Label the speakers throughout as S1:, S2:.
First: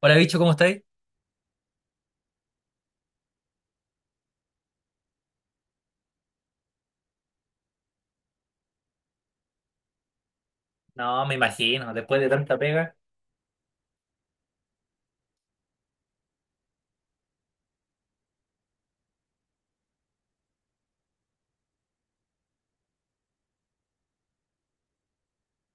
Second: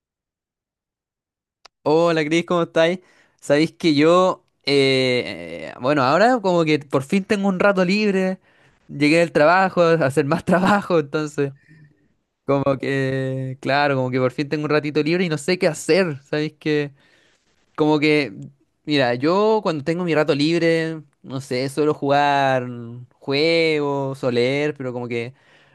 S1: Hola, bicho, ¿cómo estáis?
S2: Hola Cris, ¿cómo estáis? Sabéis que yo, bueno, ahora como que por fin tengo un rato libre, llegué del trabajo, a hacer más trabajo,
S1: No, me
S2: entonces
S1: imagino, después de tanta
S2: como
S1: pega.
S2: que, claro, como que por fin tengo un ratito libre y no sé qué hacer, ¿sabéis que como que, mira, yo cuando tengo mi rato libre, no sé, suelo jugar juegos o leer, pero como que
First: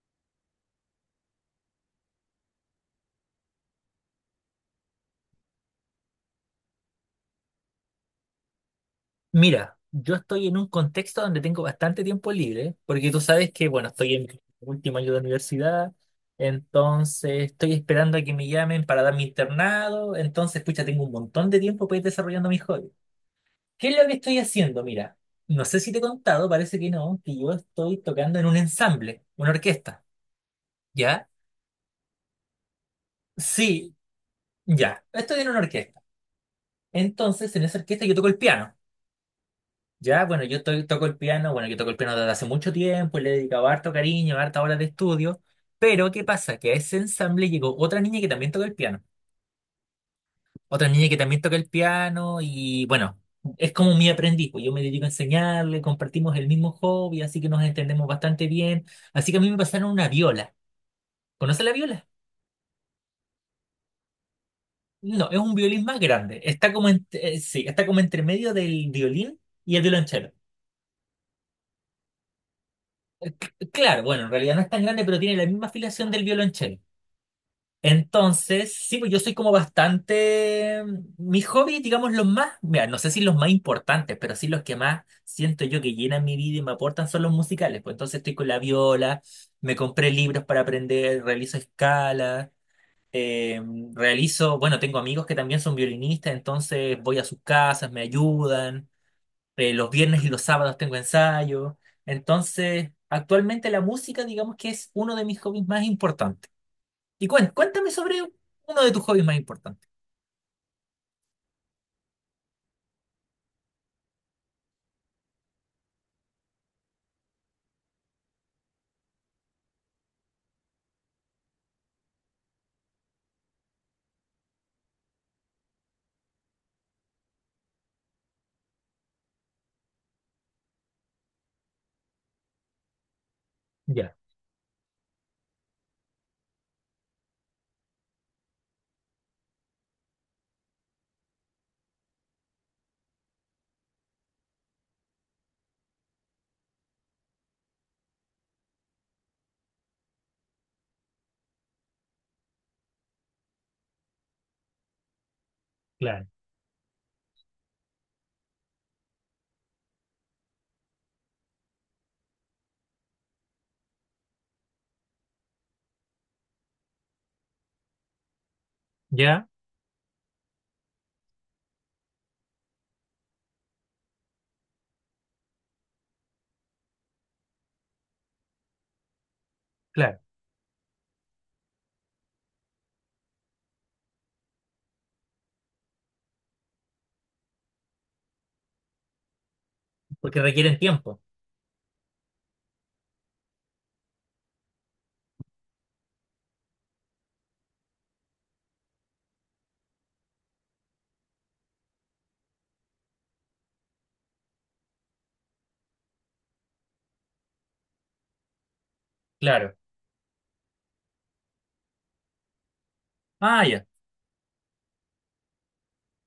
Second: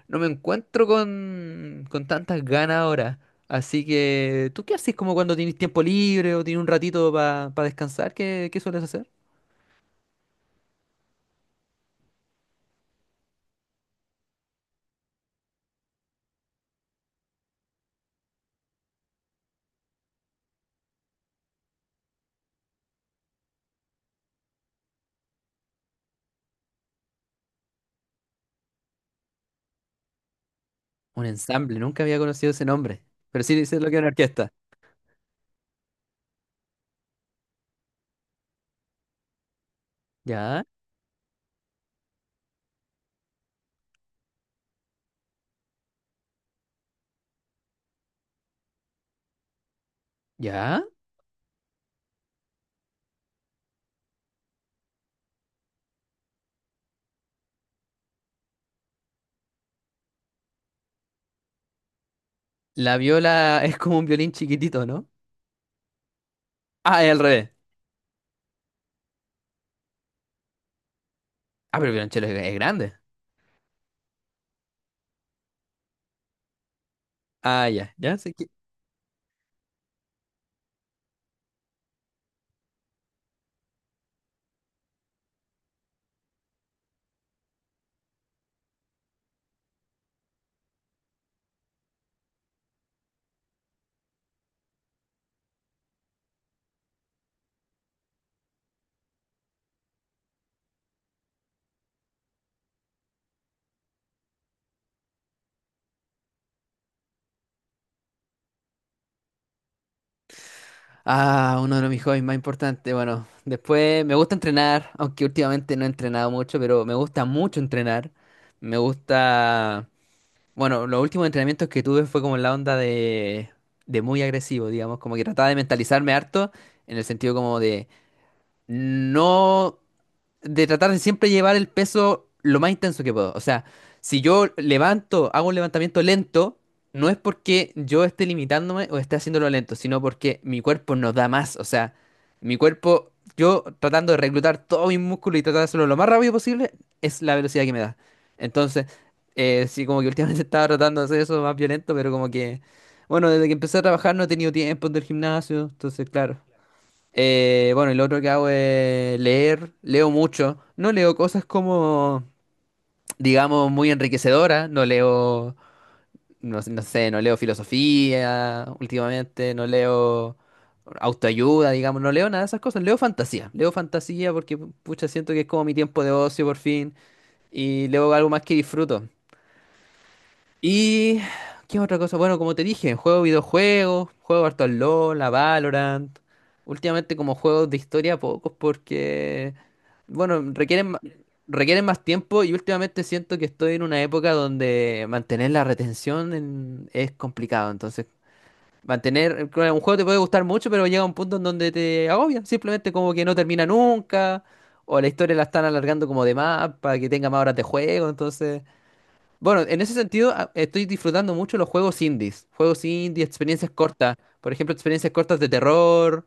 S2: no me encuentro con tantas ganas ahora. Así que, ¿tú qué haces como cuando tienes tiempo libre o tienes un ratito para descansar? ¿Qué sueles hacer?
S1: Mira, yo estoy en un contexto donde tengo bastante tiempo libre, porque tú sabes que, bueno, estoy en mi último año de universidad, entonces estoy esperando a que me llamen para dar mi internado, entonces, pucha, tengo un montón de tiempo para ir desarrollando mis hobbies. ¿Qué es lo que estoy haciendo? Mira, no sé si te he contado, parece que no, que yo estoy tocando en un ensamble, una orquesta,
S2: Un
S1: ¿ya?
S2: ensamble, nunca había conocido ese nombre, pero sí sé lo
S1: Sí,
S2: que es una orquesta.
S1: ya, estoy en una orquesta. Entonces, en esa orquesta yo toco el piano. Ya, bueno,
S2: ¿Ya?
S1: toco el piano, bueno, yo toco el piano desde hace mucho tiempo, y le he dedicado harto cariño, harta horas de estudio, pero ¿qué pasa? Que a ese ensamble llegó otra niña que también toca el piano,
S2: ¿Ya?
S1: otra niña que también toca el piano y bueno, es como mi aprendiz, pues yo me dedico a enseñarle, compartimos el mismo hobby, así que nos entendemos bastante bien, así que a mí me pasaron una viola. ¿Conoce la viola?
S2: La viola es como un violín chiquitito, ¿no?
S1: No, es un violín más grande, está como,
S2: Ah, es al revés.
S1: sí, está como entre medio del violín y el violonchelo.
S2: Ah, pero el violonchelo es grande.
S1: Claro, bueno, en realidad no es tan grande, pero tiene la misma afiliación del violonchelo.
S2: Ah, ya, ya, sí.
S1: Entonces, sí, pues yo soy como bastante. Mis hobbies, digamos, los más. Mira, no sé si los más importantes, pero sí los que más siento yo que llenan mi vida y me aportan son los musicales. Pues entonces estoy con la viola, me compré libros para aprender, realizo escalas, eh, realizo. Bueno, tengo amigos que también son violinistas, entonces voy a sus casas, me ayudan. Los viernes y los sábados tengo ensayo. Entonces, actualmente la música, digamos que es uno de mis hobbies más importantes. Y cuéntame sobre uno de tus hobbies más importantes.
S2: Ah, uno de mis hobbies más importantes. Bueno, después me gusta entrenar, aunque últimamente no he entrenado mucho, pero me gusta mucho entrenar. Me gusta. Bueno, los últimos entrenamientos que tuve fue como en la onda de muy agresivo, digamos, como que trataba de mentalizarme harto en el sentido como de no de tratar de siempre llevar el peso lo más intenso que puedo. O sea,
S1: Ya,
S2: si yo levanto, hago un levantamiento lento, no es porque yo esté limitándome o esté haciéndolo lento, sino porque mi cuerpo no da más. O sea, mi cuerpo, yo tratando de reclutar todo mi músculo y tratar de hacerlo lo más rápido posible, es la velocidad que me da. Entonces, sí, como que últimamente estaba tratando de hacer eso más violento, pero como que, bueno, desde que empecé a trabajar no he tenido tiempo del gimnasio, entonces,
S1: claro.
S2: claro. Bueno, y lo otro que hago es leer, leo mucho. No leo cosas como, digamos, muy enriquecedoras. No leo, no leo filosofía
S1: Ya,
S2: últimamente, no leo autoayuda, digamos, no leo nada de esas cosas. Leo fantasía porque, pucha, siento que es como mi tiempo de ocio por fin. Y leo algo más que disfruto.
S1: claro.
S2: Y. ¿Qué otra cosa? Bueno, como te dije, juego videojuegos, juego harto al LoL, a Valorant. Últimamente como juegos de historia pocos porque,
S1: Porque
S2: bueno,
S1: requieren tiempo.
S2: requieren más tiempo y últimamente siento que estoy en una época donde mantener la es complicado. Entonces, mantener, claro, un juego te puede gustar mucho, pero llega un punto en donde te agobia. Simplemente como que no termina nunca o la historia la están alargando como de más para que tenga más horas de juego. Entonces. Bueno,
S1: Claro.
S2: en ese sentido estoy disfrutando mucho los juegos indies, juegos indie,
S1: Ah,
S2: experiencias
S1: ya,
S2: cortas, por ejemplo, experiencias cortas de terror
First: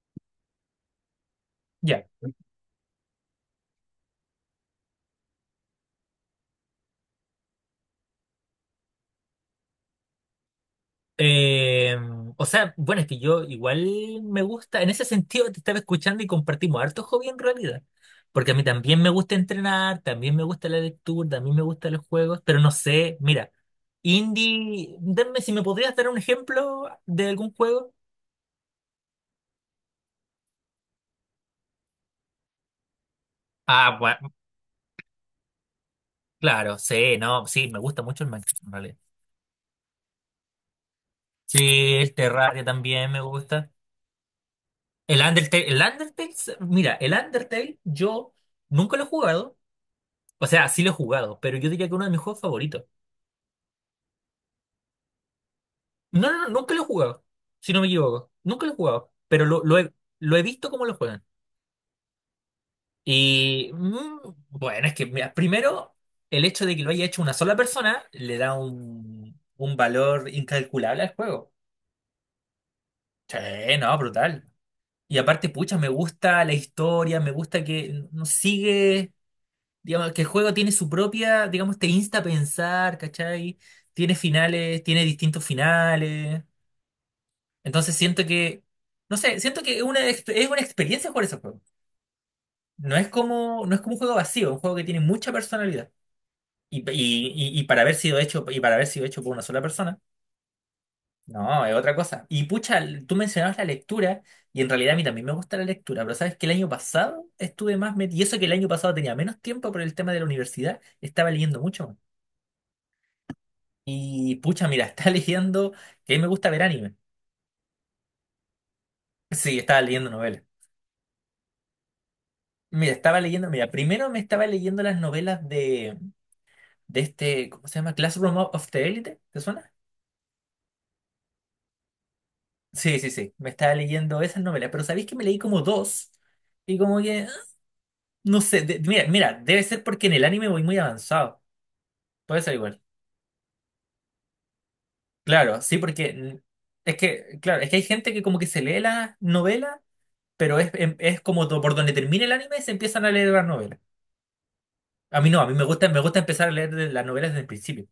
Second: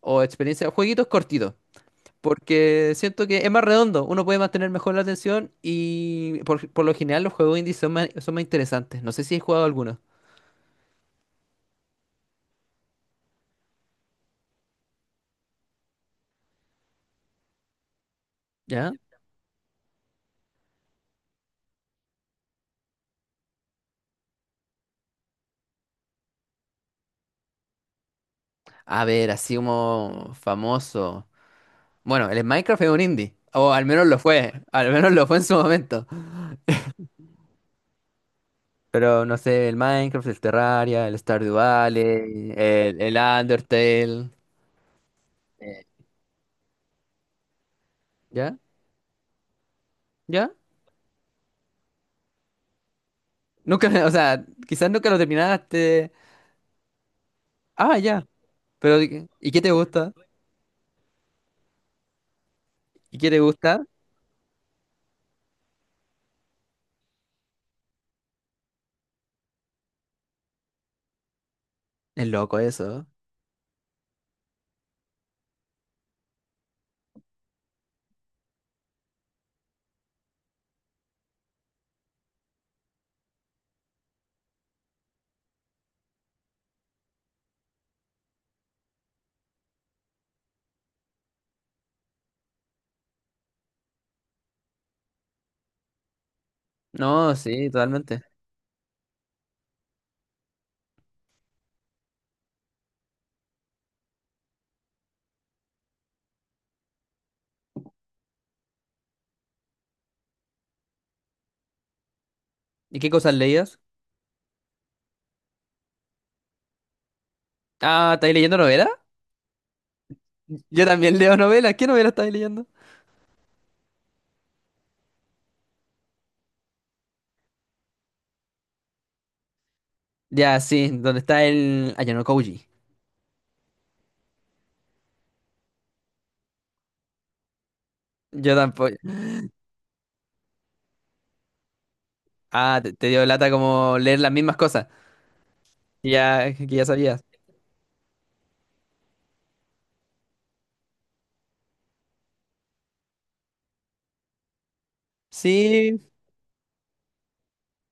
S2: o experiencias, jueguitos cortitos,
S1: ya.
S2: porque siento que es más redondo, uno puede mantener mejor la atención y por lo general los juegos indies son más interesantes. No sé si he jugado algunos,
S1: Eh, o sea, bueno, es que yo igual me gusta, en ese sentido te estaba escuchando y compartimos harto hobby en realidad. Porque a mí
S2: ¿ya?
S1: también me gusta entrenar, también me gusta la lectura, también me gustan los juegos, pero no sé, mira, indie, denme si me podrías dar un ejemplo de algún juego.
S2: A ver, así como famoso. Bueno, el Minecraft es un indie, o al
S1: Ah,
S2: menos lo
S1: bueno,
S2: fue, al menos lo fue en su momento.
S1: claro, sí, no, sí, me gusta mucho el Minecraft. En
S2: Pero no sé, el Minecraft, el Terraria, el Stardew
S1: Sí, el
S2: Valley,
S1: Terraria también
S2: el
S1: me gusta.
S2: Undertale.
S1: El
S2: eh,
S1: Undertale, mira, el Undertale yo
S2: ¿Ya?
S1: nunca lo he jugado. O
S2: ¿Ya?
S1: sea, sí lo he jugado, pero yo diría que uno de mis juegos favoritos.
S2: Nunca, o sea, quizás nunca lo terminaste.
S1: No, no, no, nunca lo he jugado, si no me
S2: Ah, ya.
S1: equivoco. Nunca lo he
S2: Pero,
S1: jugado,
S2: ¿y
S1: pero
S2: y qué te gusta?
S1: lo he visto cómo lo juegan.
S2: ¿Y qué te
S1: Y
S2: gusta?
S1: bueno, es que, mira, primero, el hecho de que lo haya hecho una sola persona le da un valor incalculable al juego.
S2: Es loco eso.
S1: Sí, no, brutal. Y aparte, pucha, me gusta la historia, me gusta que sigue. Digamos que el juego tiene su propia, digamos, te insta a pensar, ¿cachai? Tiene finales, tiene distintos finales. Entonces siento que, no sé, siento que es una, es una experiencia jugar ese juego. No es como, no es como un juego vacío, un juego que tiene mucha personalidad. Y, y,
S2: No,
S1: y
S2: sí,
S1: para haber sido
S2: totalmente.
S1: hecho, y para haber sido hecho por una sola persona, no, es otra cosa. Y pucha, tú mencionabas la lectura, y en realidad a mí también me gusta la lectura, pero sabes que el año pasado estuve más metido, y eso que el año pasado tenía menos tiempo por el tema de la universidad, estaba leyendo mucho más.
S2: ¿Y qué cosas leías?
S1: Y pucha, mira, estaba leyendo, que a mí me gusta ver anime.
S2: Ah, ¿estáis leyendo novelas?
S1: Sí, estaba leyendo novelas.
S2: Yo también leo novelas. ¿Qué novela estáis leyendo?
S1: Mira, estaba leyendo, mira, primero me estaba leyendo las novelas de este, ¿cómo se llama? Classroom of the Elite, ¿te suena?
S2: Ya, sí, donde está el Ayano Koji.
S1: Sí, sí, sí, me estaba leyendo esas novelas, pero ¿sabéis que me leí como dos? Y como que, ah, no
S2: Yo
S1: sé,
S2: tampoco.
S1: mira, mira, debe ser porque en el anime voy muy avanzado, puede ser
S2: Ah,
S1: igual.
S2: te dio lata como leer las mismas cosas.
S1: Claro, sí, porque
S2: Ya, que ya
S1: es
S2: sabías.
S1: que, claro, es que hay gente que como que se lee las novelas, pero es, es como por donde termina el anime se empiezan a leer las novelas. A mí no, a mí me
S2: Sí,
S1: gusta empezar a leer las novelas desde el principio.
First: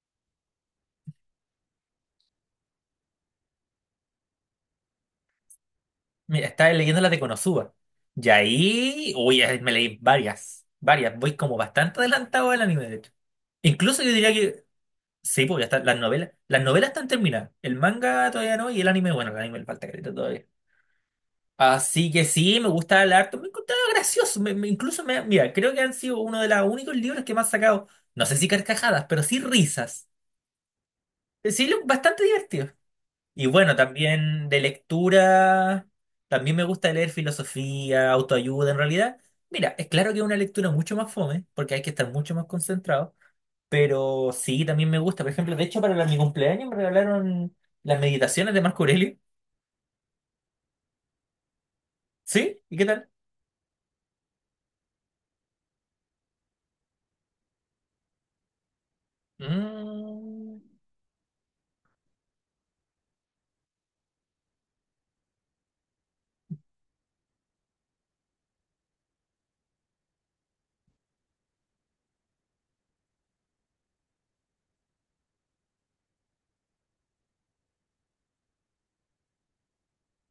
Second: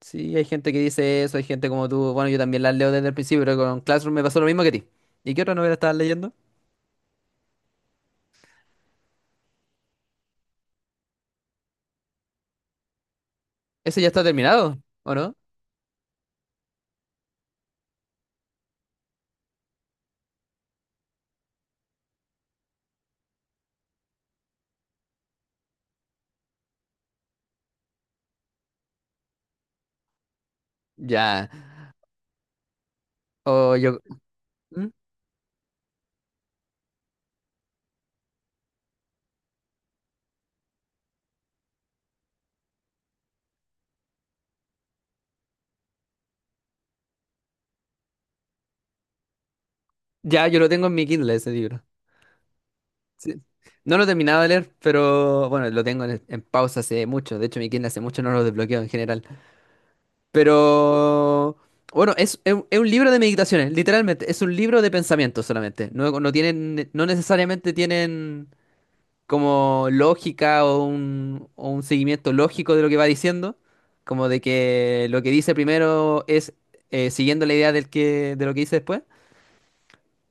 S2: sí, hay gente que dice eso, hay gente como tú. Bueno, yo también las leo desde el principio, pero con Classroom me pasó lo mismo que a ti. ¿Y qué otra novela estabas leyendo?
S1: Mira, estaba leyendo las de Konosuba. Y ahí, uy, ahí me leí varias, varias. Voy como bastante adelantado al anime, de hecho.
S2: ¿Ese
S1: Incluso
S2: ya
S1: yo
S2: está
S1: diría que,
S2: terminado? ¿O no?
S1: sí, porque hasta las novelas están terminadas. El manga todavía no y el anime, bueno, el anime le falta careta todavía. Así que sí, me gusta el arte, me encontraba gracioso. Incluso, me, mira, creo que han sido uno de los únicos libros que me han sacado, no sé si carcajadas, pero sí risas.
S2: Ya.
S1: Sí, bastante divertido. Y bueno,
S2: O yo.
S1: también de
S2: ¿Mm?
S1: lectura, también me gusta leer filosofía, autoayuda en realidad. Mira, es claro que es una lectura mucho más fome, porque hay que estar mucho más concentrado, pero sí, también me gusta. Por ejemplo, de hecho, para mi cumpleaños me regalaron las meditaciones de Marco Aurelio.
S2: Ya, yo lo tengo en mi Kindle ese libro.
S1: ¿Sí? ¿Y qué tal?
S2: Sí. No lo he terminado de leer, pero bueno, lo tengo en pausa hace mucho. De hecho, mi Kindle hace mucho no lo desbloqueo en general.
S1: Mm,
S2: Pero. Bueno, es un es un libro de meditaciones, literalmente. Es un libro de pensamientos solamente. No, no tienen, no necesariamente tienen. Como lógica o o un seguimiento lógico de lo que va diciendo, como de que lo que dice primero es siguiendo la idea del que, de lo que dice después,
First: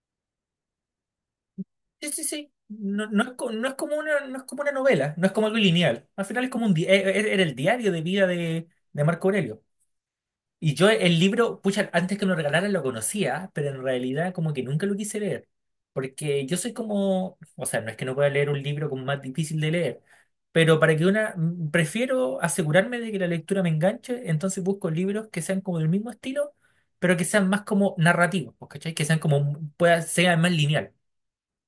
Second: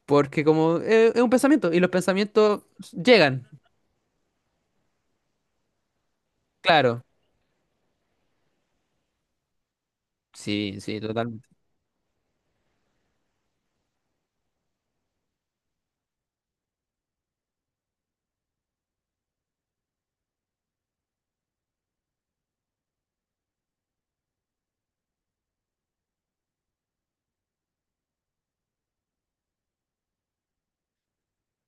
S2: porque como es un pensamiento y los
S1: sí, sí, sí.
S2: pensamientos
S1: No, no es,
S2: llegan,
S1: no es como una, no es como una novela, no es como algo lineal. Al final es como un
S2: claro.
S1: era el diario de vida de Marco Aurelio. Y
S2: Sí,
S1: yo
S2: sí,
S1: el
S2: totalmente.
S1: libro, pucha, antes que me lo regalaran lo conocía, pero en realidad como que nunca lo quise leer, porque yo soy como, o sea, no es que no pueda leer un libro como más difícil de leer, pero para que una, prefiero asegurarme de que la lectura me enganche, entonces busco libros que sean como del mismo estilo, pero que sean más como narrativos, pues, ¿cachai? Que sean como, pueda, sea más lineal.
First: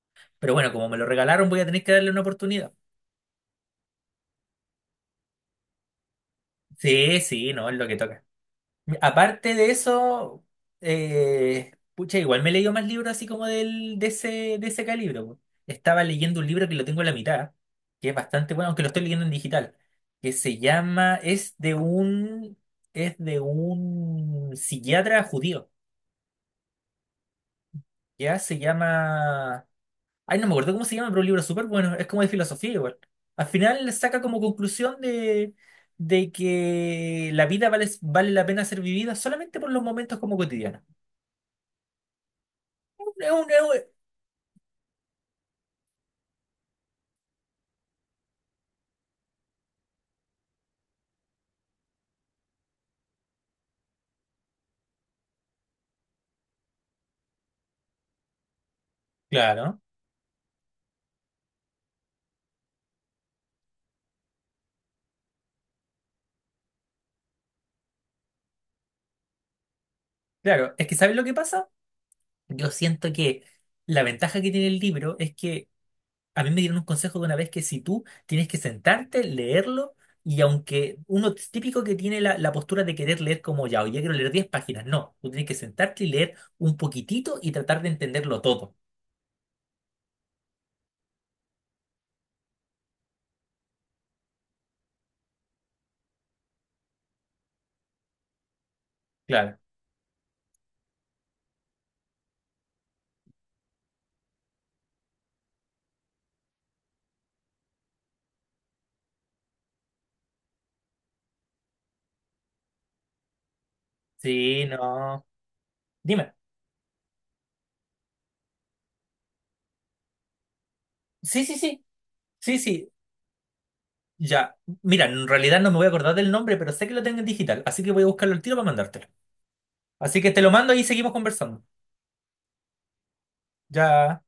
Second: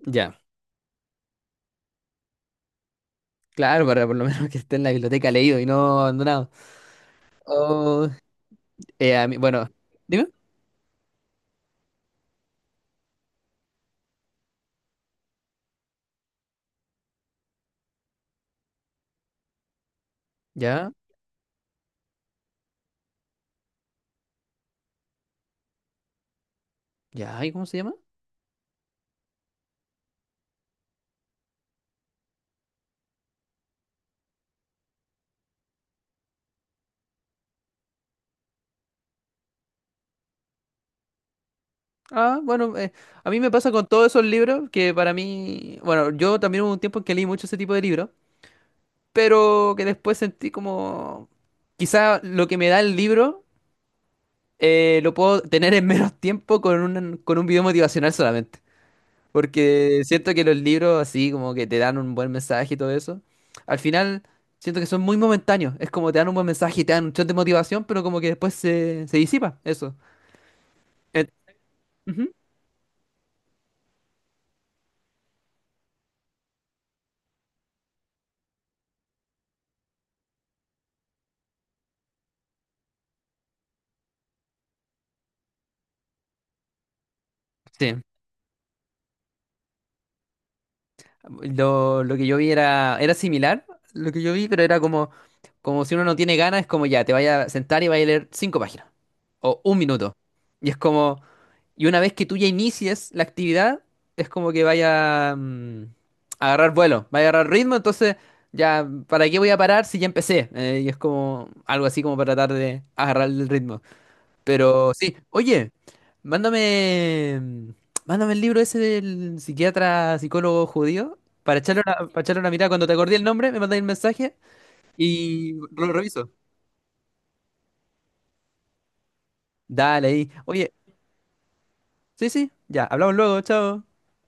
S2: Ya,
S1: Pero bueno, como me lo regalaron, voy a tener que darle una oportunidad.
S2: claro, para por lo menos que esté en la biblioteca leído y no abandonado.
S1: Sí, sí, no, es lo que
S2: O,
S1: toca. Aparte
S2: bueno,
S1: de
S2: dime,
S1: eso, pucha, igual me he leído más libros así como del, de ese calibre. Po. Estaba leyendo un libro que lo tengo en la mitad, que es bastante bueno, aunque lo estoy leyendo en digital, que se
S2: ya,
S1: llama, es de un psiquiatra judío,
S2: ya, ¿y cómo se llama?
S1: ya se llama, ay, no me acuerdo cómo se llama, pero un libro súper bueno, es como de filosofía igual. Al final saca como conclusión de que la vida vale, vale la pena ser vivida solamente por los momentos como cotidianos.
S2: Ah, bueno,
S1: es un-
S2: a mí me
S1: es
S2: pasa con
S1: un-
S2: todos esos libros que para mí, bueno, yo también hubo un tiempo en que leí mucho ese tipo de libros. Pero que después sentí como quizá lo que me da el libro lo puedo tener en menos tiempo con con un video motivacional solamente.
S1: Claro,
S2: Porque siento que los libros así como que te dan un buen mensaje y todo eso, al final siento que son muy momentáneos. Es como te dan un buen mensaje y te dan un shot de motivación, pero como que después se disipa eso.
S1: claro. Es que ¿sabes lo
S2: Et-
S1: que pasa?
S2: Ujú.
S1: Yo siento que la ventaja que tiene el libro es que a mí me dieron un consejo de una vez que si tú tienes que sentarte, leerlo, y aunque uno es típico que tiene la postura de querer leer como ya, hoy quiero leer 10 páginas, no, tú tienes que sentarte y leer un poquitito y tratar de
S2: Sí.
S1: entenderlo todo.
S2: Lo que yo vi era similar, lo que yo vi, pero era como, como si uno no tiene ganas, es como ya, te vaya a sentar y vaya a leer 5 páginas.
S1: Claro.
S2: O un minuto. Y es como, y una vez que tú ya inicies la actividad, es como que vaya a agarrar vuelo, vaya a agarrar ritmo, entonces ya, ¿para qué voy a parar si ya empecé? Y es como algo así como para tratar de agarrar el ritmo.
S1: Sí,
S2: Pero sí,
S1: no.
S2: oye,
S1: Dime.
S2: mándame, mm, mándame el libro ese del psiquiatra, psicólogo judío.
S1: Sí, sí, sí.
S2: Para echarle una
S1: Sí,
S2: mirada, cuando
S1: sí.
S2: te acordé el nombre, me mandáis el mensaje
S1: Ya. Mira, en
S2: y
S1: realidad no me voy a
S2: lo
S1: acordar del
S2: reviso.
S1: nombre, pero sé que lo tengo en digital, así que voy a buscarlo al tiro para mandártelo.
S2: Dale
S1: Así
S2: ahí.
S1: que te lo
S2: Oye,
S1: mando y seguimos conversando.
S2: sí, sí, ya, hablamos luego, chao.
S1: Ya.